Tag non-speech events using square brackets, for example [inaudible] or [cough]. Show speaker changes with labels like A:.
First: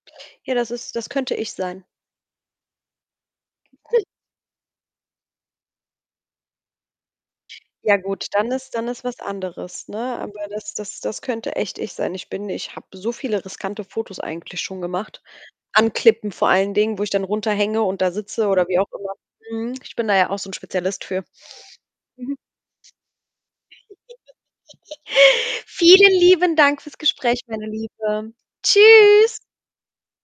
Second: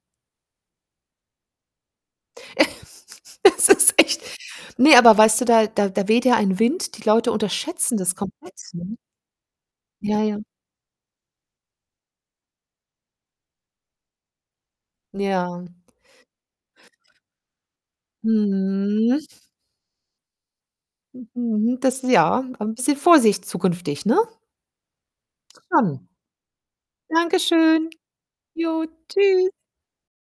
A: Ja, das ist das könnte ich sein.
B: [laughs] Es ist
A: [chuckles]
B: echt Ne, aber weißt du, da da da weht ja ein Wind, die Leute
A: Ja
B: unterschätzen das
A: gut, dann
B: komplett,
A: ist dann
B: ne?
A: ist was anderes, ne?
B: Ja, ja.
A: Aber das das das könnte echt ich sein. Ich bin ich habe so viele riskante Fotos eigentlich schon gemacht.
B: Ja.
A: An Klippen vor allen Dingen, wo ich dann runterhänge und da sitze oder wie auch immer.
B: Mhm.
A: Mhm. Ich bin da ja auch so 'n Spezialist für.
B: Mhm. Das
A: Mhm.
B: ja, ein bisschen Vorsicht zukünftig, ne?
A: [giggles]
B: Schon.
A: Vielen lieben Dank für's Gespräch, meine
B: Dankeschön.
A: Liebe.
B: Jo,
A: Tschüss.
B: tschüss.